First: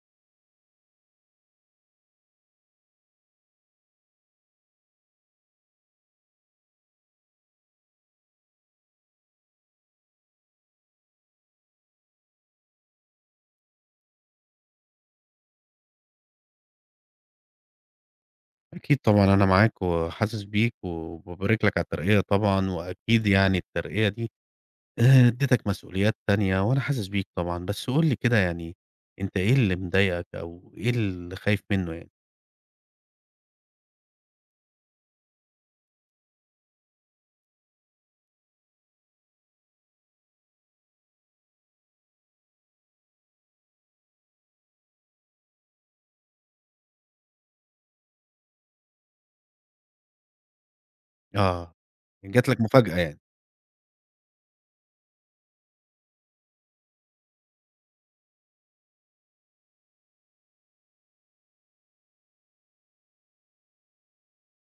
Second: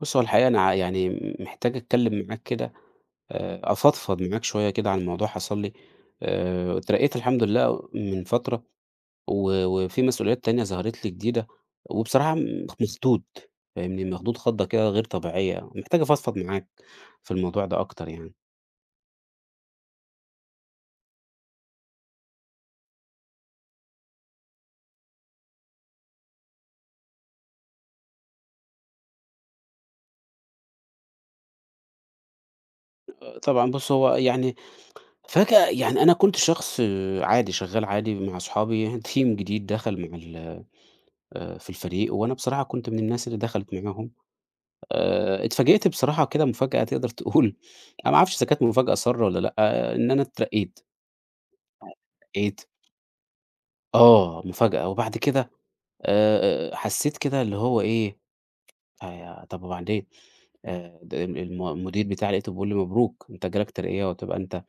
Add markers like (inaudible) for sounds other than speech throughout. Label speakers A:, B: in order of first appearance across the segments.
A: بُص، هو الحقيقة أنا يعني محتاج أتكلّم معاك كده، أفضفض معاك شوية كده عن موضوع حصل لي، اترقيت الحمد لله من فترة و وفي مسؤوليات تانية ظهرت لي جديدة، وبصراحة مخضوض فاهمني، مخضوض خضة كده غير طبيعية، محتاج أفضفض معاك في الموضوع ده أكتر يعني.
B: أكيد طبعًا أنا معاك وحاسس بيك، وبابارك لك على الترقية طبعًا، وأكيد يعني الترقية دي ادّتك مسؤوليات تانية، وأنا حاسس بيك طبعًا، بس قُل لي كده يعني أنت إيه اللي مضايقك أو إيه اللي خايف منه يعني؟
A: طبعًا بُص، هو يعني فجأة يعني أنا كنت شخص عادي، شغّال عادي مع أصحابي، (laughs) team جديد دخل مع ال في الفريق، وأنا بصراحة كنت من الناس اللي دخلت معاهم. اتفاجئت بصراحة كده مفاجأة تقدر تقول أنا ما أعرفش إذا كانت مفاجأة سارة والّا لأ، إن أنا اترقيت،
B: آه، يعني جات
A: لقيت
B: لك مفاجأة يعني،
A: مفاجأة وبعد كده حسيت كده اللي هو إيه، طب وبعدين د ال الم المدير بتاعي لقيته بيقول لي: "مبروك، أنت جالك ترقية وهتبقى أنت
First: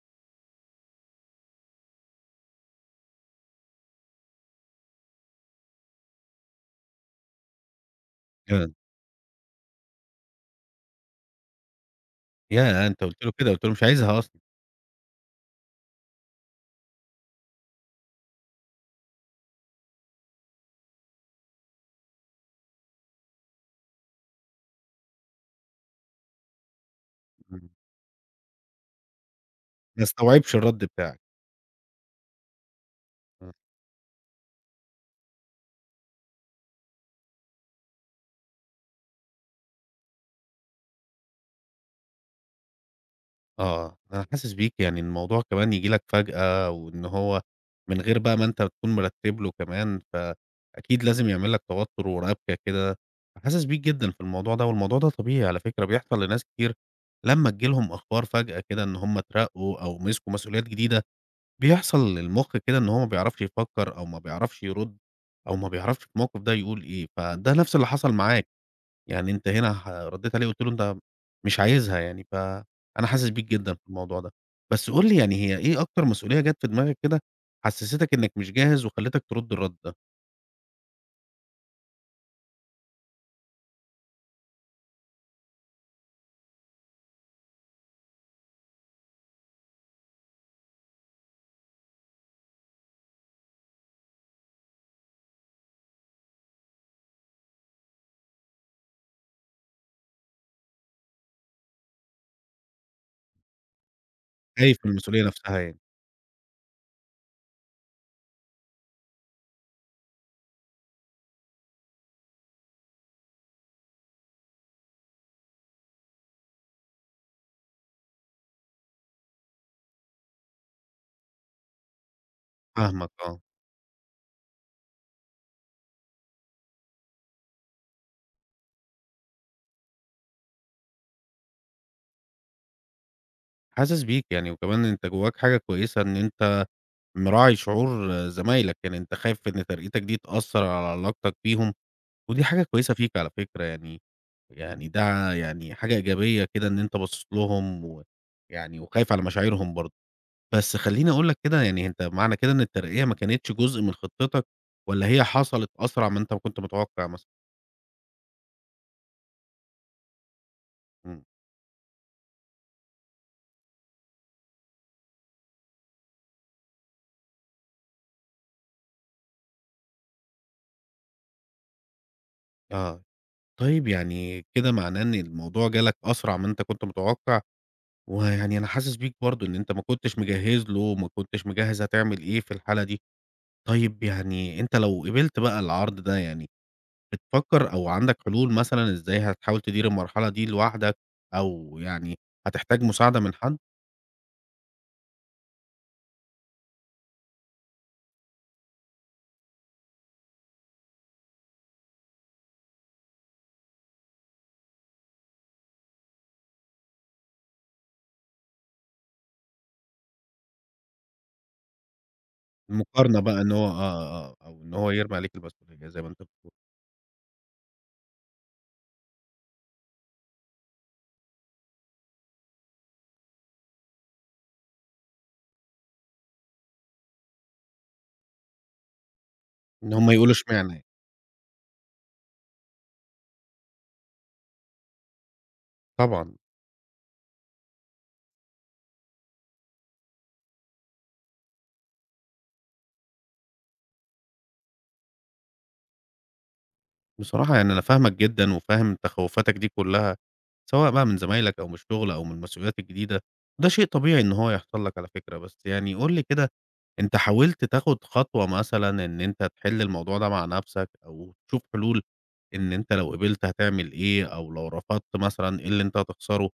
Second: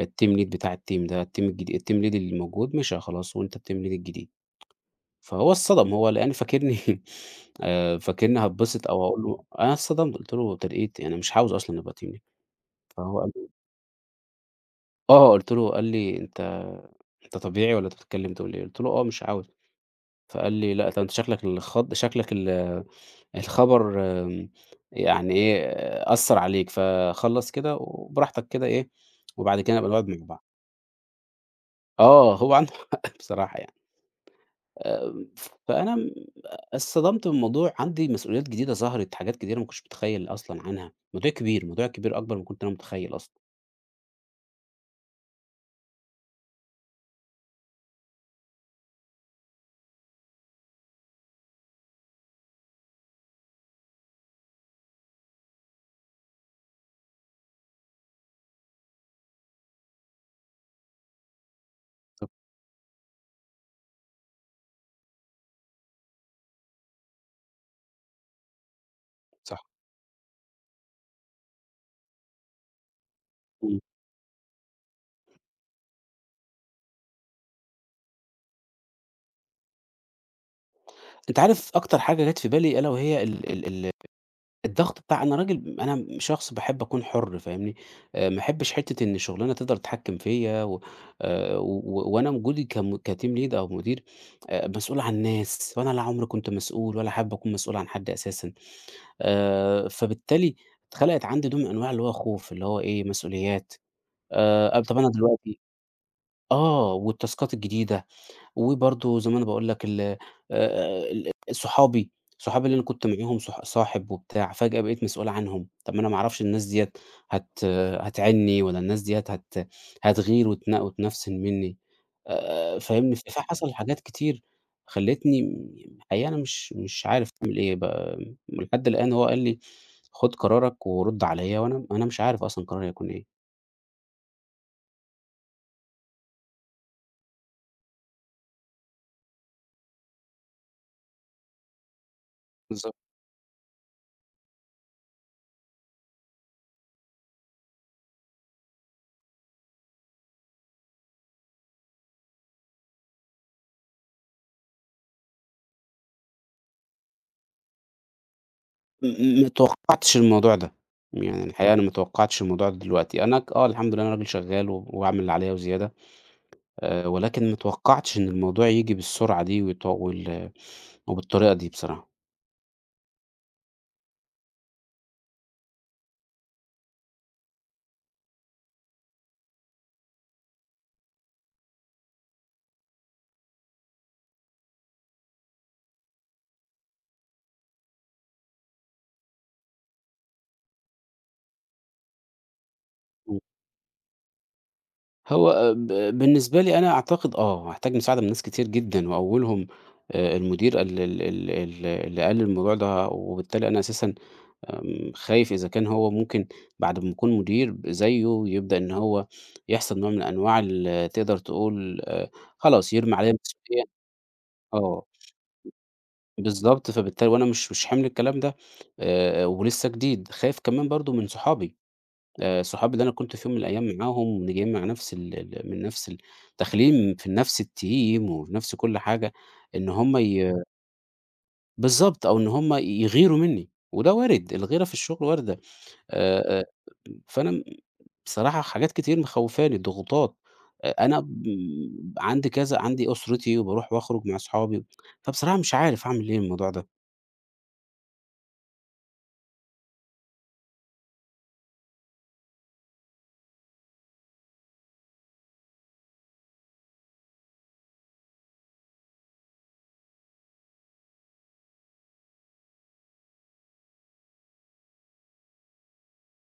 A: الteam lead بتاع الteam ده." الteam الجديد الteam lead اللي موجود مشى خلاص وأنت الteam lead الجديد. فهو اتصدم، هو لقاني فاكرني (laughs) فاكرني
B: آه،
A: هاتبسط أو هاقول له أنا اتصدمت، قلت له: "ترقية إيه؟ أنا مش عاوز أصلًا أبقى team lead."
B: ياه! أنت
A: فهو
B: قُلت
A: قال
B: له كده، قُلت له مش عايزها أصلًا،
A: قُلت له قال لي: "أنت طبيعي والّا أنت بتتكلم دولي؟" قُلت له: "آه، مش عاوز." فقال لي: "لأ، ده أنت شكلك الخبر يعني إيه، أثّر عليك، فخلّص
B: إمم،
A: كده وبراحتك كده إيه، وبعد كده نبقى
B: ما
A: نقعد مع بعض."
B: استوعبش الرد بتاعك.
A: آه، هو عنده (laughs) حق
B: آه.
A: بصراحة يعني. آمم، فأنا اتصدمت من الموضوع، عندي مسؤوليات جديدة ظهرت، حاجات كتيرة ما كنتش متخيّل أصلًا عنها. موضوع كبير، موضوع كبير أكبر ما كنت أنا متخيّل أصلًا.
B: آه، أنا حاسس بيك، يعني الموضوع كمان ييجي لك فجأة وإن هو من غير بقى ما أنت تكون مرتّب له كمان، فأكيد لازم يعمل لك توتُّر ورَبْكة كده، فحاسس بيك جدًا في الموضوع ده، والموضوع ده طبيعي على فكرة، بيحصل لناس كتير لمّا تيجي لهم أخبار فجأة كده إن هم اترقّوا أو مسكوا مسؤوليات جديدة، بيحصل
A: بالضبط،
B: للمُخ كده إن هو ما بيعرفش يفكّر أو ما بيعرفش يرُد أو ما بيعرفش في الموقف ده يقول إيه، فده نَفْس اللي حصل معاك. يعني أنت
A: صح.
B: هنا ردّيت عليه قُلت له: "أنت مش عايزها يعني." فأنا حاسس بيك جدًا
A: إمم.
B: في الموضوع ده. بس قُل لي يعني هي إيه أكتر مسؤولية جات في دماغك كده حسّستك إنّك مش جاهز وخلّتك ترُد الرَد ده؟
A: أنت عارف أكتر حاجة جات في بالي ألا وهي ال ال ال الضغط بتاع أنا راجل أنا شخص باحب أكون حُر فاهمني، ما احبش حتّة إن شُغلانة تقدر تتحكّم فيّا و و و وأنا وجودي كteam lead أو مدير مسؤول عن ناس، وأنا لا عُمري كنت مسؤول ولا حابب أكون مسؤول عن حد أساسًا، فبالتالي اتخلقت عندي نوع من أنواع اللي هو خوف، اللي هو إيه، مسؤوليات
B: خايف
A: أب
B: من
A: طَب أنا
B: المسؤولية نفسها
A: دلوقتي
B: يعني.
A: آه، والتاسكات الجديدة. وبرضه زي ما أنا باقول لك ال صحابي، صحابي اللي أنا كنت معاهم صح صاحب وبتاع، فجأة بقيت مسؤول عنهم، طب ما أنا ما أعرفش الناس ديّة هت هتعينّي والّا الناس ديّة هتغير وتنفسن منّي،
B: فاهمك
A: فاهمني؟
B: آه.
A: فحصل حاجات كتير خلّتني الحقيقة أنا مش عارف أعمل إيه بقى لحد الآن هو قال لي: "خُد قرارك ورُد عليّا." وأنا مش عارف أصلًا قراري هيكون إيه.
B: حاسس بيك يعني وكمان أنت جوّاك حاجة كويسة إن أنت مراعي شعور آه، زمايلك، يعني أنت خايف إن ترقيتك دي تأثّر على علاقتك بيهم ودي حاجة كويسة
A: بالضبط.
B: فيك على فكرة يعني، يعني ده يعني حاجة إيجابية كده إن أنت باصص لهم و يعني وخايف على مشاعرهم برضه. بس خلّيني أقول لك كده يعني أنت معنى كده إن الترقية ما كانتش جزء من خطتك، والّا هي حصلت أسرع ما أنت كنت متوقع مثلًا؟
A: م ما توقّعتش الموضوع ده،
B: إمم،
A: يعني الحقيقة أنا ما توقّعتش الموضوع ده دلوقتي، أنا ك آه الحمد لله أنا راجل شغّال و وأعمل اللي عليَّ وزيادة، ولكن ما توقّعتش إن الموضوع ييجي بالسرعة دي وت وال وبالطريقة دي بصراحة.
B: آه، طيب يعني كده معناه إن الموضوع جالك أسرع ما أنت كنت متوقع، ويعني أنا حاسس بيك برضه إن أنت ما كنتش مجهّز له وما كنتش مجهّز هتعمل إيه في الحالة دي، طيب يعني أنت لو قبلت بقى العرض ده يعني بتفكر أو عندك حلول مثلًا إزاي هتحاول تدير المرحلة دي لوحدك، أو يعني هتحتاج مساعدة من
A: إمم.
B: حد؟
A: هو آه، ب بالنسبة لي أنا أعتقد هاحتاج مساعدة من ناس كتير جدًا وأولهم المدير ال ال ال ال اللي قال لي الموضوع ده وبالتالي أنا أساسًا خايف إذا كان هو ممكن بعد ما يكون مدير زيه يبدأ إن هو يحصل نوع من أنواع تقدر تقول خلاص يرمي
B: المقارنة
A: عليَّ
B: بقى إن هو آه،
A: المسؤولية
B: آه، آه، أو إن هو
A: آه،
B: يرمي عليك المسؤولية زي ما أنت بتقول،
A: بالضبط، فبالتالي وأنا مش حامل الكلام ده ولسه جديد، خايف كمان برضه من صحابي صحابي اللي أنا كنت في يوم من الأيام معاهم جايين مع نفس ال ال من نفس داخلين في نفس الteam وفي نفس كل حاجة، إن
B: إن هم
A: هُم
B: يقولوا إشمعنى يعني.
A: بالضبط، أو إن هُم يغيروا مني، وده وارد، الغيرة في الشغل واردة
B: طبعًا،
A: آآ، آآ، فأنا بصراحة حاجات كتير مخوّفاني، ضغوطات، أنا عندي كذا عندي أسرتي وباروح وأخرج مع أصحابي، فبصراحة مش عارف أعمل إيه من الموضوع ده.
B: بصراحة يعني أنا فاهمك جدًا وفاهم تخوّفاتك دي كلّها، سواء بقى من زمايلك أو من الشغل أو من المسؤوليات الجديدة، وده شيء طبيعي إن هو يحصل لك على فكرة، بس يعني قُل لي كده أنت حاولت تاخد خطوة مثلًا إن أنت تحل الموضوع ده مع نَفْسك أو تشوف حلول إن أنت لو قبلت هتعمل إيه أو لو رفضت مثلًا إيه اللي أنت هتخسره؟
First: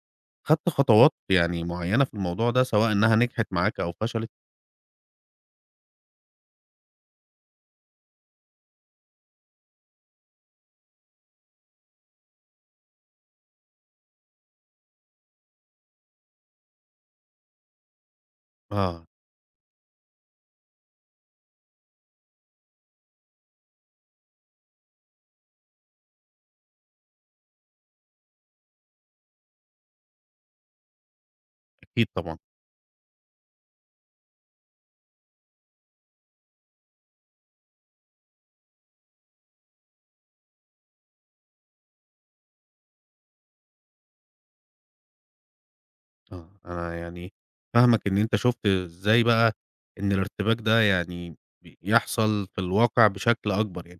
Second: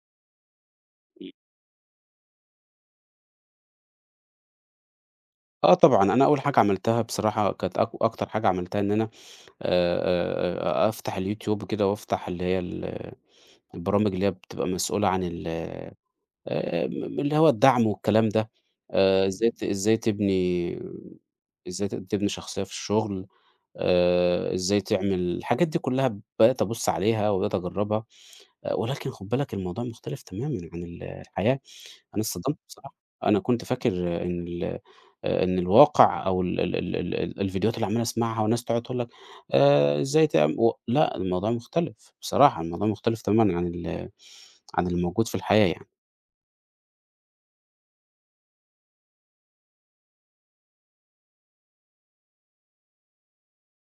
B: خدت خطوات يعني معيّنة في الموضوع ده سواء إنها نجحت معاك أو فشلت؟
A: آه طبعًا، أنا أول حاجة عملتها بصراحة كانت أكتر حاجة عملتها إن أنا أفتح اليوتيوب كده وأفتح اللي هي البرامج اللي هي بتبقى مسؤولة عن ال م اللي هو الدعم والكلام ده،
B: آه،
A: آآ، إزاي ت إزاي تبني إزاي تبني شخصية في الشغل، إزاي تعمل الحاجات دي كلها بقيت أبُص عليها وبقيت أجرّبها. ولكن خُد بالك الموضوع مختلف تمامًا عن الحياة،
B: أكيد
A: أنا
B: طبعًا،
A: اتصدمت بصراحة، أنا كنت فاكر إن الواقع أو ال ال ال ال ال الفيديوهات اللي عمّال أسمعها والناس تقعد تقول لك إزاي تعم و لأ الموضوع مختلف، بصراحة الموضوع مختلف تمامًا عن الموجود في الحياة يعني،
B: آه، أنا يعني فاهمك إن أنت شُفت إزاي بقى إن الارتباك ده يعني بيحصل في الواقع بشكل أكبر يعني،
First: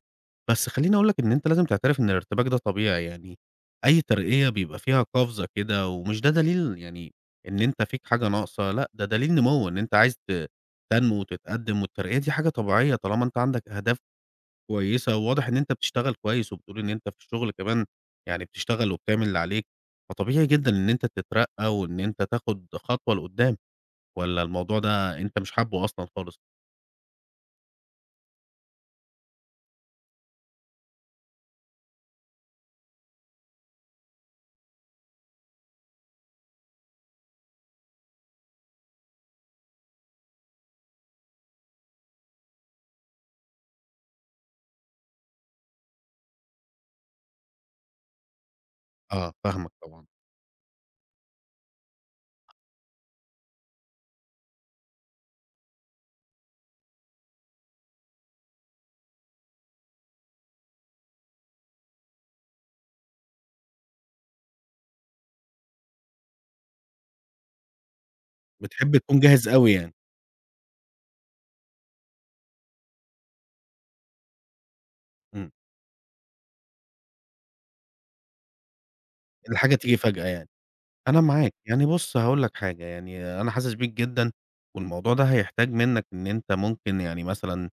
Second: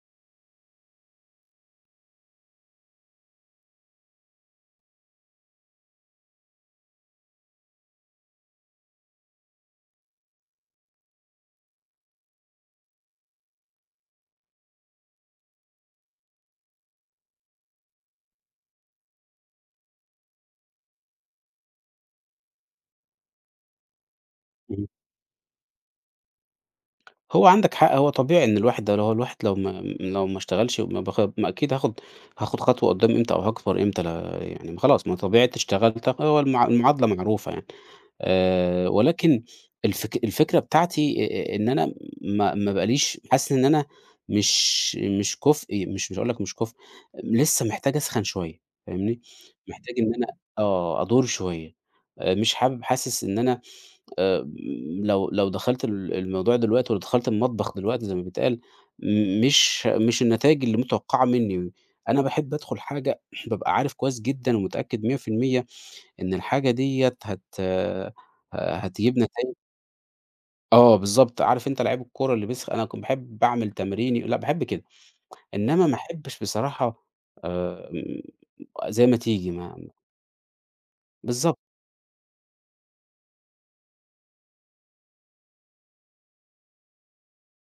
B: بس خلّيني أقول لك إن أنت لازم تعترف إن الارتباك ده طبيعي يعني، أي ترقية بيبقى فيها قفزة كده ومش ده دليل يعني إن أنت فيك حاجة ناقصة، لأ ده دليل نمو إن أنت عايز تنمو وتتقدّم والترقية دي حاجة طبيعية طالما أنت عندك أهداف كويسة، وواضح إن أنت بتشتغل كويس، وبتقول إن أنت في الشغل كمان يعني بتشتغل وبتعمل اللي عليك، فطبيعي جدًا إن أنت تترقّى وإن أنت تاخد خطوة لقدّام، والّا الموضوع
A: اهم،
B: ده أنت مش حابه أصلًا خالص؟
A: هو عندك حق هو طبيعي إن الواحد ده، لو هو الواحد لو ما لو ما اشتغلش وما ما أكيد هاخد خطوة قدّام إمتى أو هاكبر إمتى لا يعني ما خلاص ما طبيعة اشتغلت هو المعادلة معروفة يعني. ولكن الفكرة بتاعتي إن أنا ما بقاليش حاسس إن أنا مش كُفء مش هاقول لك مش كُفء، لسه محتاج أسخن شوية فاهمني؟
B: آه، فاهمك
A: محتاج
B: طبعًا،
A: إن أنا أدور شوية، مش حابب حاسس إن أنا آآ لو دخلت الموضوع دلوقتي ولو دخلت المطبخ دلوقتي زي ما بيتقال، مش النتايج اللي متوقعة منّي، أنا باحب أدخل حاجة (clears throat) بابقى عارف كويس جدًا ومتأكد 100% إن الحاجة ديّة هت ه
B: بتحب
A: هتجيب
B: تكون جاهز
A: نتايج
B: أوي يعني،
A: آه بالضبط، عارف أنت لعيب الكورة اللي بيسخ أنا كنت باحب أعمل تمريني لأ باحب كده،
B: إمم،
A: إنما ما أحبش بصراحة آمم، زي ما تيجي
B: الحاجة
A: ما
B: تيجي فجأة يعني. أنا معاك،
A: بالضبط،
B: يعني بُص هاقول لك حاجة، يعني أنا حاسس بيك جدًا، والموضوع ده هيحتاج منّك إن أنت ممكن يعني مثلًا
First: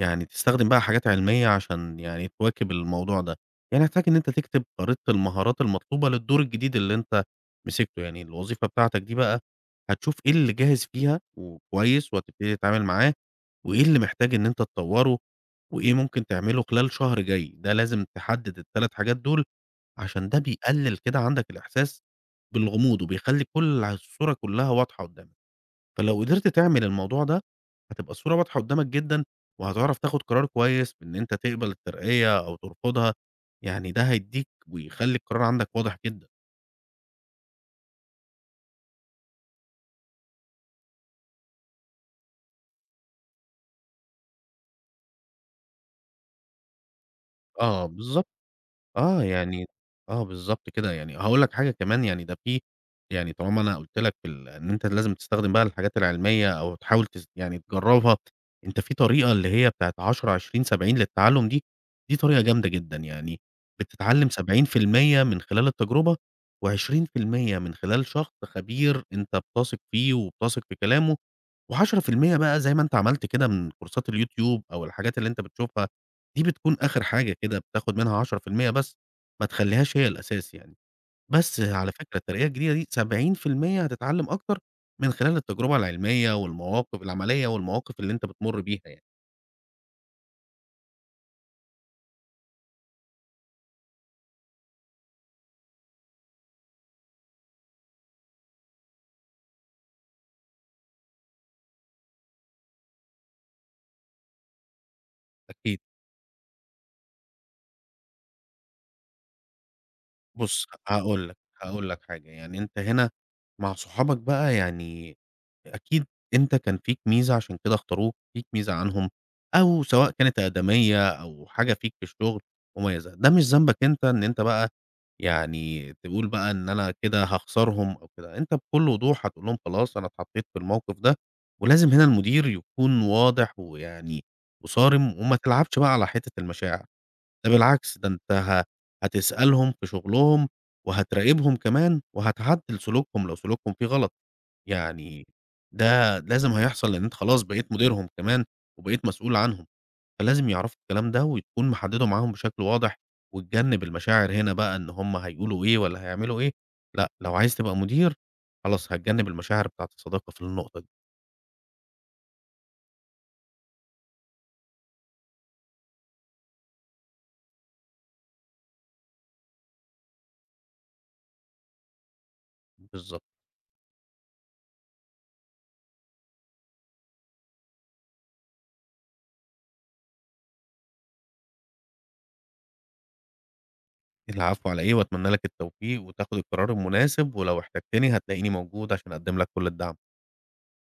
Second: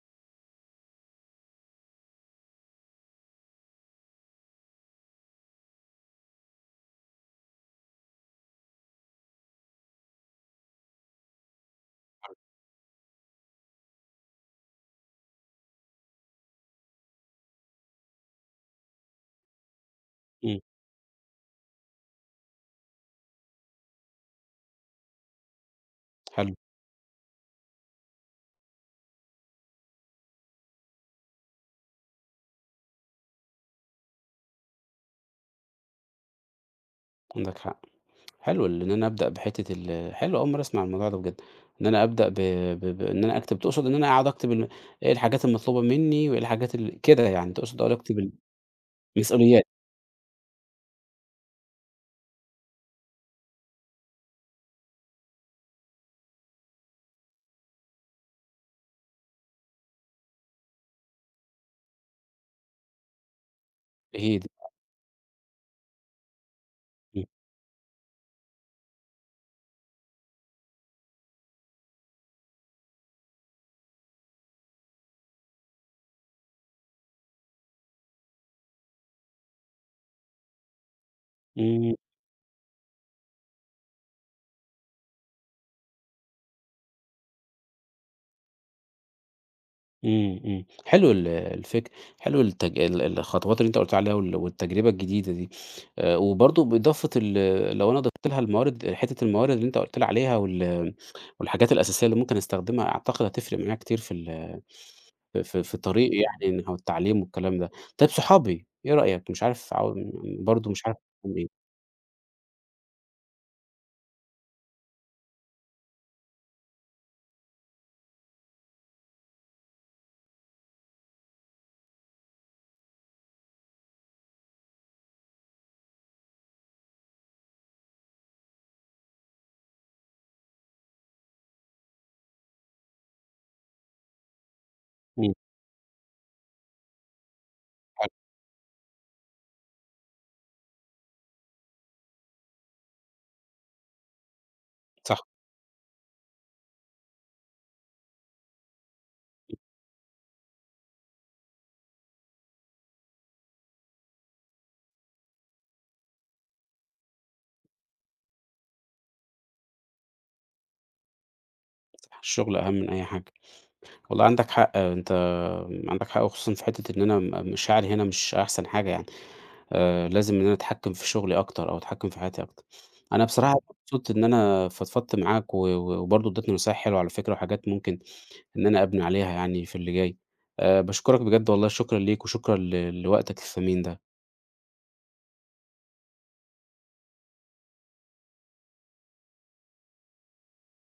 B: يعني تستخدم بقى حاجات علمية عشان يعني تواكب الموضوع ده، يعني هتحتاج إن أنت تكتب خريطة المهارات المطلوبة للدور الجديد اللي أنت مسكته، يعني الوظيفة بتاعتك دي بقى هتشوف إيه اللي جاهز فيها وكويس وهتبتدي تتعامل معاه، وإيه اللي محتاج إن أنت تطوّره، وإيه ممكن تعمله خلال شهر جاي، ده لازم تحدد ال3 حاجات دول عشان ده
A: إمم،
B: بيقلل كده عندك الإحساس بالغموض، وبيخلّي كل الصورة كلّها واضحة قدّامك، فلو قدرت
A: حلو،
B: تعمل الموضوع ده، هتبقى الصورة واضحة قدّامك جدًا، وهتعرف تاخد قرار كويس بإن أنت تقبل الترقية أو ترفضها، يعني ده هيدّيك ويخلّي القرار عندك واضح جدًا.
A: عندك حق، حلو إن أنا أبدأ بحتّة حلو أول مرّة أسمع الموضوع ده بجد، إن أنا أبدأ ب ب بإن أنا أكتب تقصد إن أنا أقعد أكتب إيه الحاجات المطلوبة منّي وإيه الحاجات كده يعني تقصد
B: آه
A: أقعد
B: بالضبط.
A: أكتب
B: آه،
A: المسؤوليات،
B: يعني آه، بالضبط كده، يعني هاقول لك حاجة كمان يعني ده في يعني طالما أنا قُلت لك إن أنت لازم تستخدم بقى الحاجات العلمية أو تحاول يعني تجرّبها، أنت في طريقة اللي هي بتاعة 10، 20، 70 للتعلُّم دي، دي طريقة جامدة جدًا، يعني بتتعلّم
A: هي دي،
B: 70% من خلال التجربة
A: إمم،
B: و20% من خلال شخص خبير أنت بتثق فيه وبتثق في كلامه و10% بقى زي ما أنت عملت كده من كورسات اليوتيوب أو الحاجات اللي أنت بتشوفها، دي بتكون آخر حاجة كده بتاخد منها 10% بس، ما تخلّيهاش هي الأساس يعني. بس على
A: إمم.
B: فكرة الترقية الجديدة دي 70% هتتعلم أكتر من خلال التجربة العلمية والمواقف العملية والمواقف اللي أنت بتمُر بيها يعني،
A: إمم، إمم، حلو ال الفكر حلو التج ال الخطوات اللي أنت قُلت عليها والتجربة الجديدة دي، وبرضه بإضافة لو أنا ضِفت لها الموارد حتة الموارد اللي أنت قُلت لي عليها والحاجات الأساسية اللي ممكن أستخدمها، أعتقد هتفرق معايا كتير في ال في في
B: أكيد.
A: طريقي يعني إنها والتعليم والكلام ده. طيب صحابي، إيه رأيك؟ مش عارف
B: بُص
A: برضه مش عارف
B: هاقول
A: أعمل
B: لك،
A: إيه.
B: هاقول لك حاجة، يعني أنت هنا مع صحابك بقى يعني أكيد أنت كان فيك ميزة عشان كده اختاروك، فيك ميزة عنهم، أو سواء كانت أقدمية أو حاجة فيك في الشغل مميزة، ده مش ذنبك أنت إن أنت بقى يعني تقول بقى إن أنا كده هاخسرهم أو كده، أنت بكل وضوح هتقول لهم خلاص أنا اتحطيت في الموقف ده، ولازم هنا المدير يكون واضح ويعني وصارم
A: إمم،
B: وما تلعبش بقى على حتة المشاعر، ده بالعكس ده
A: حلو،
B: أنت هتسألهم في شغلهم وهتراقبهم كمان وهتعدل سلوكهم لو سلوكهم فيه غلط.
A: صح،
B: يعني ده لازم هيحصل لأن أنت خلاص بقيت مديرهم كمان، وبقيت مسؤول عنهم، فلازم يعرفوا الكلام ده وتكون محدده معاهم بشكل واضح، وتجنب المشاعر هنا بقى إن هُم هيقولوا إيه والّا هيعملوا إيه، لأ، لو عايز تبقى مدير خلاص هتجنب المشاعر بتاعة الصداقة في النقطة دي،
A: صح، الشغل أهم من أي حاجة. والله عندك حق، أنت عندك حق وخصوصًا في حتة إن أنا مشاعري هنا مش أحسن حاجة يعني. لازم إن أنا أتحكّم في شغلي أكتر أو أتحكّم في حياتي أكتر.
B: بالضبط.
A: أنا بصراحة مبسوط إن أنا فضفضت معاك و و وبرضه ادّيتني نصايح حلوة على فكرة وحاجات ممكن إن أنا أبني عليها يعني في اللي جاي. باشكرك بجد والله شكرًا ليك وشكرًا لوقتك الثمين ده.
B: العفو على إيه، وأتمنى لك التوفيق وتاخد القرار المناسب، ولو احتجتني هتلاقيني موجود عشان أقدم لك كل الدعم.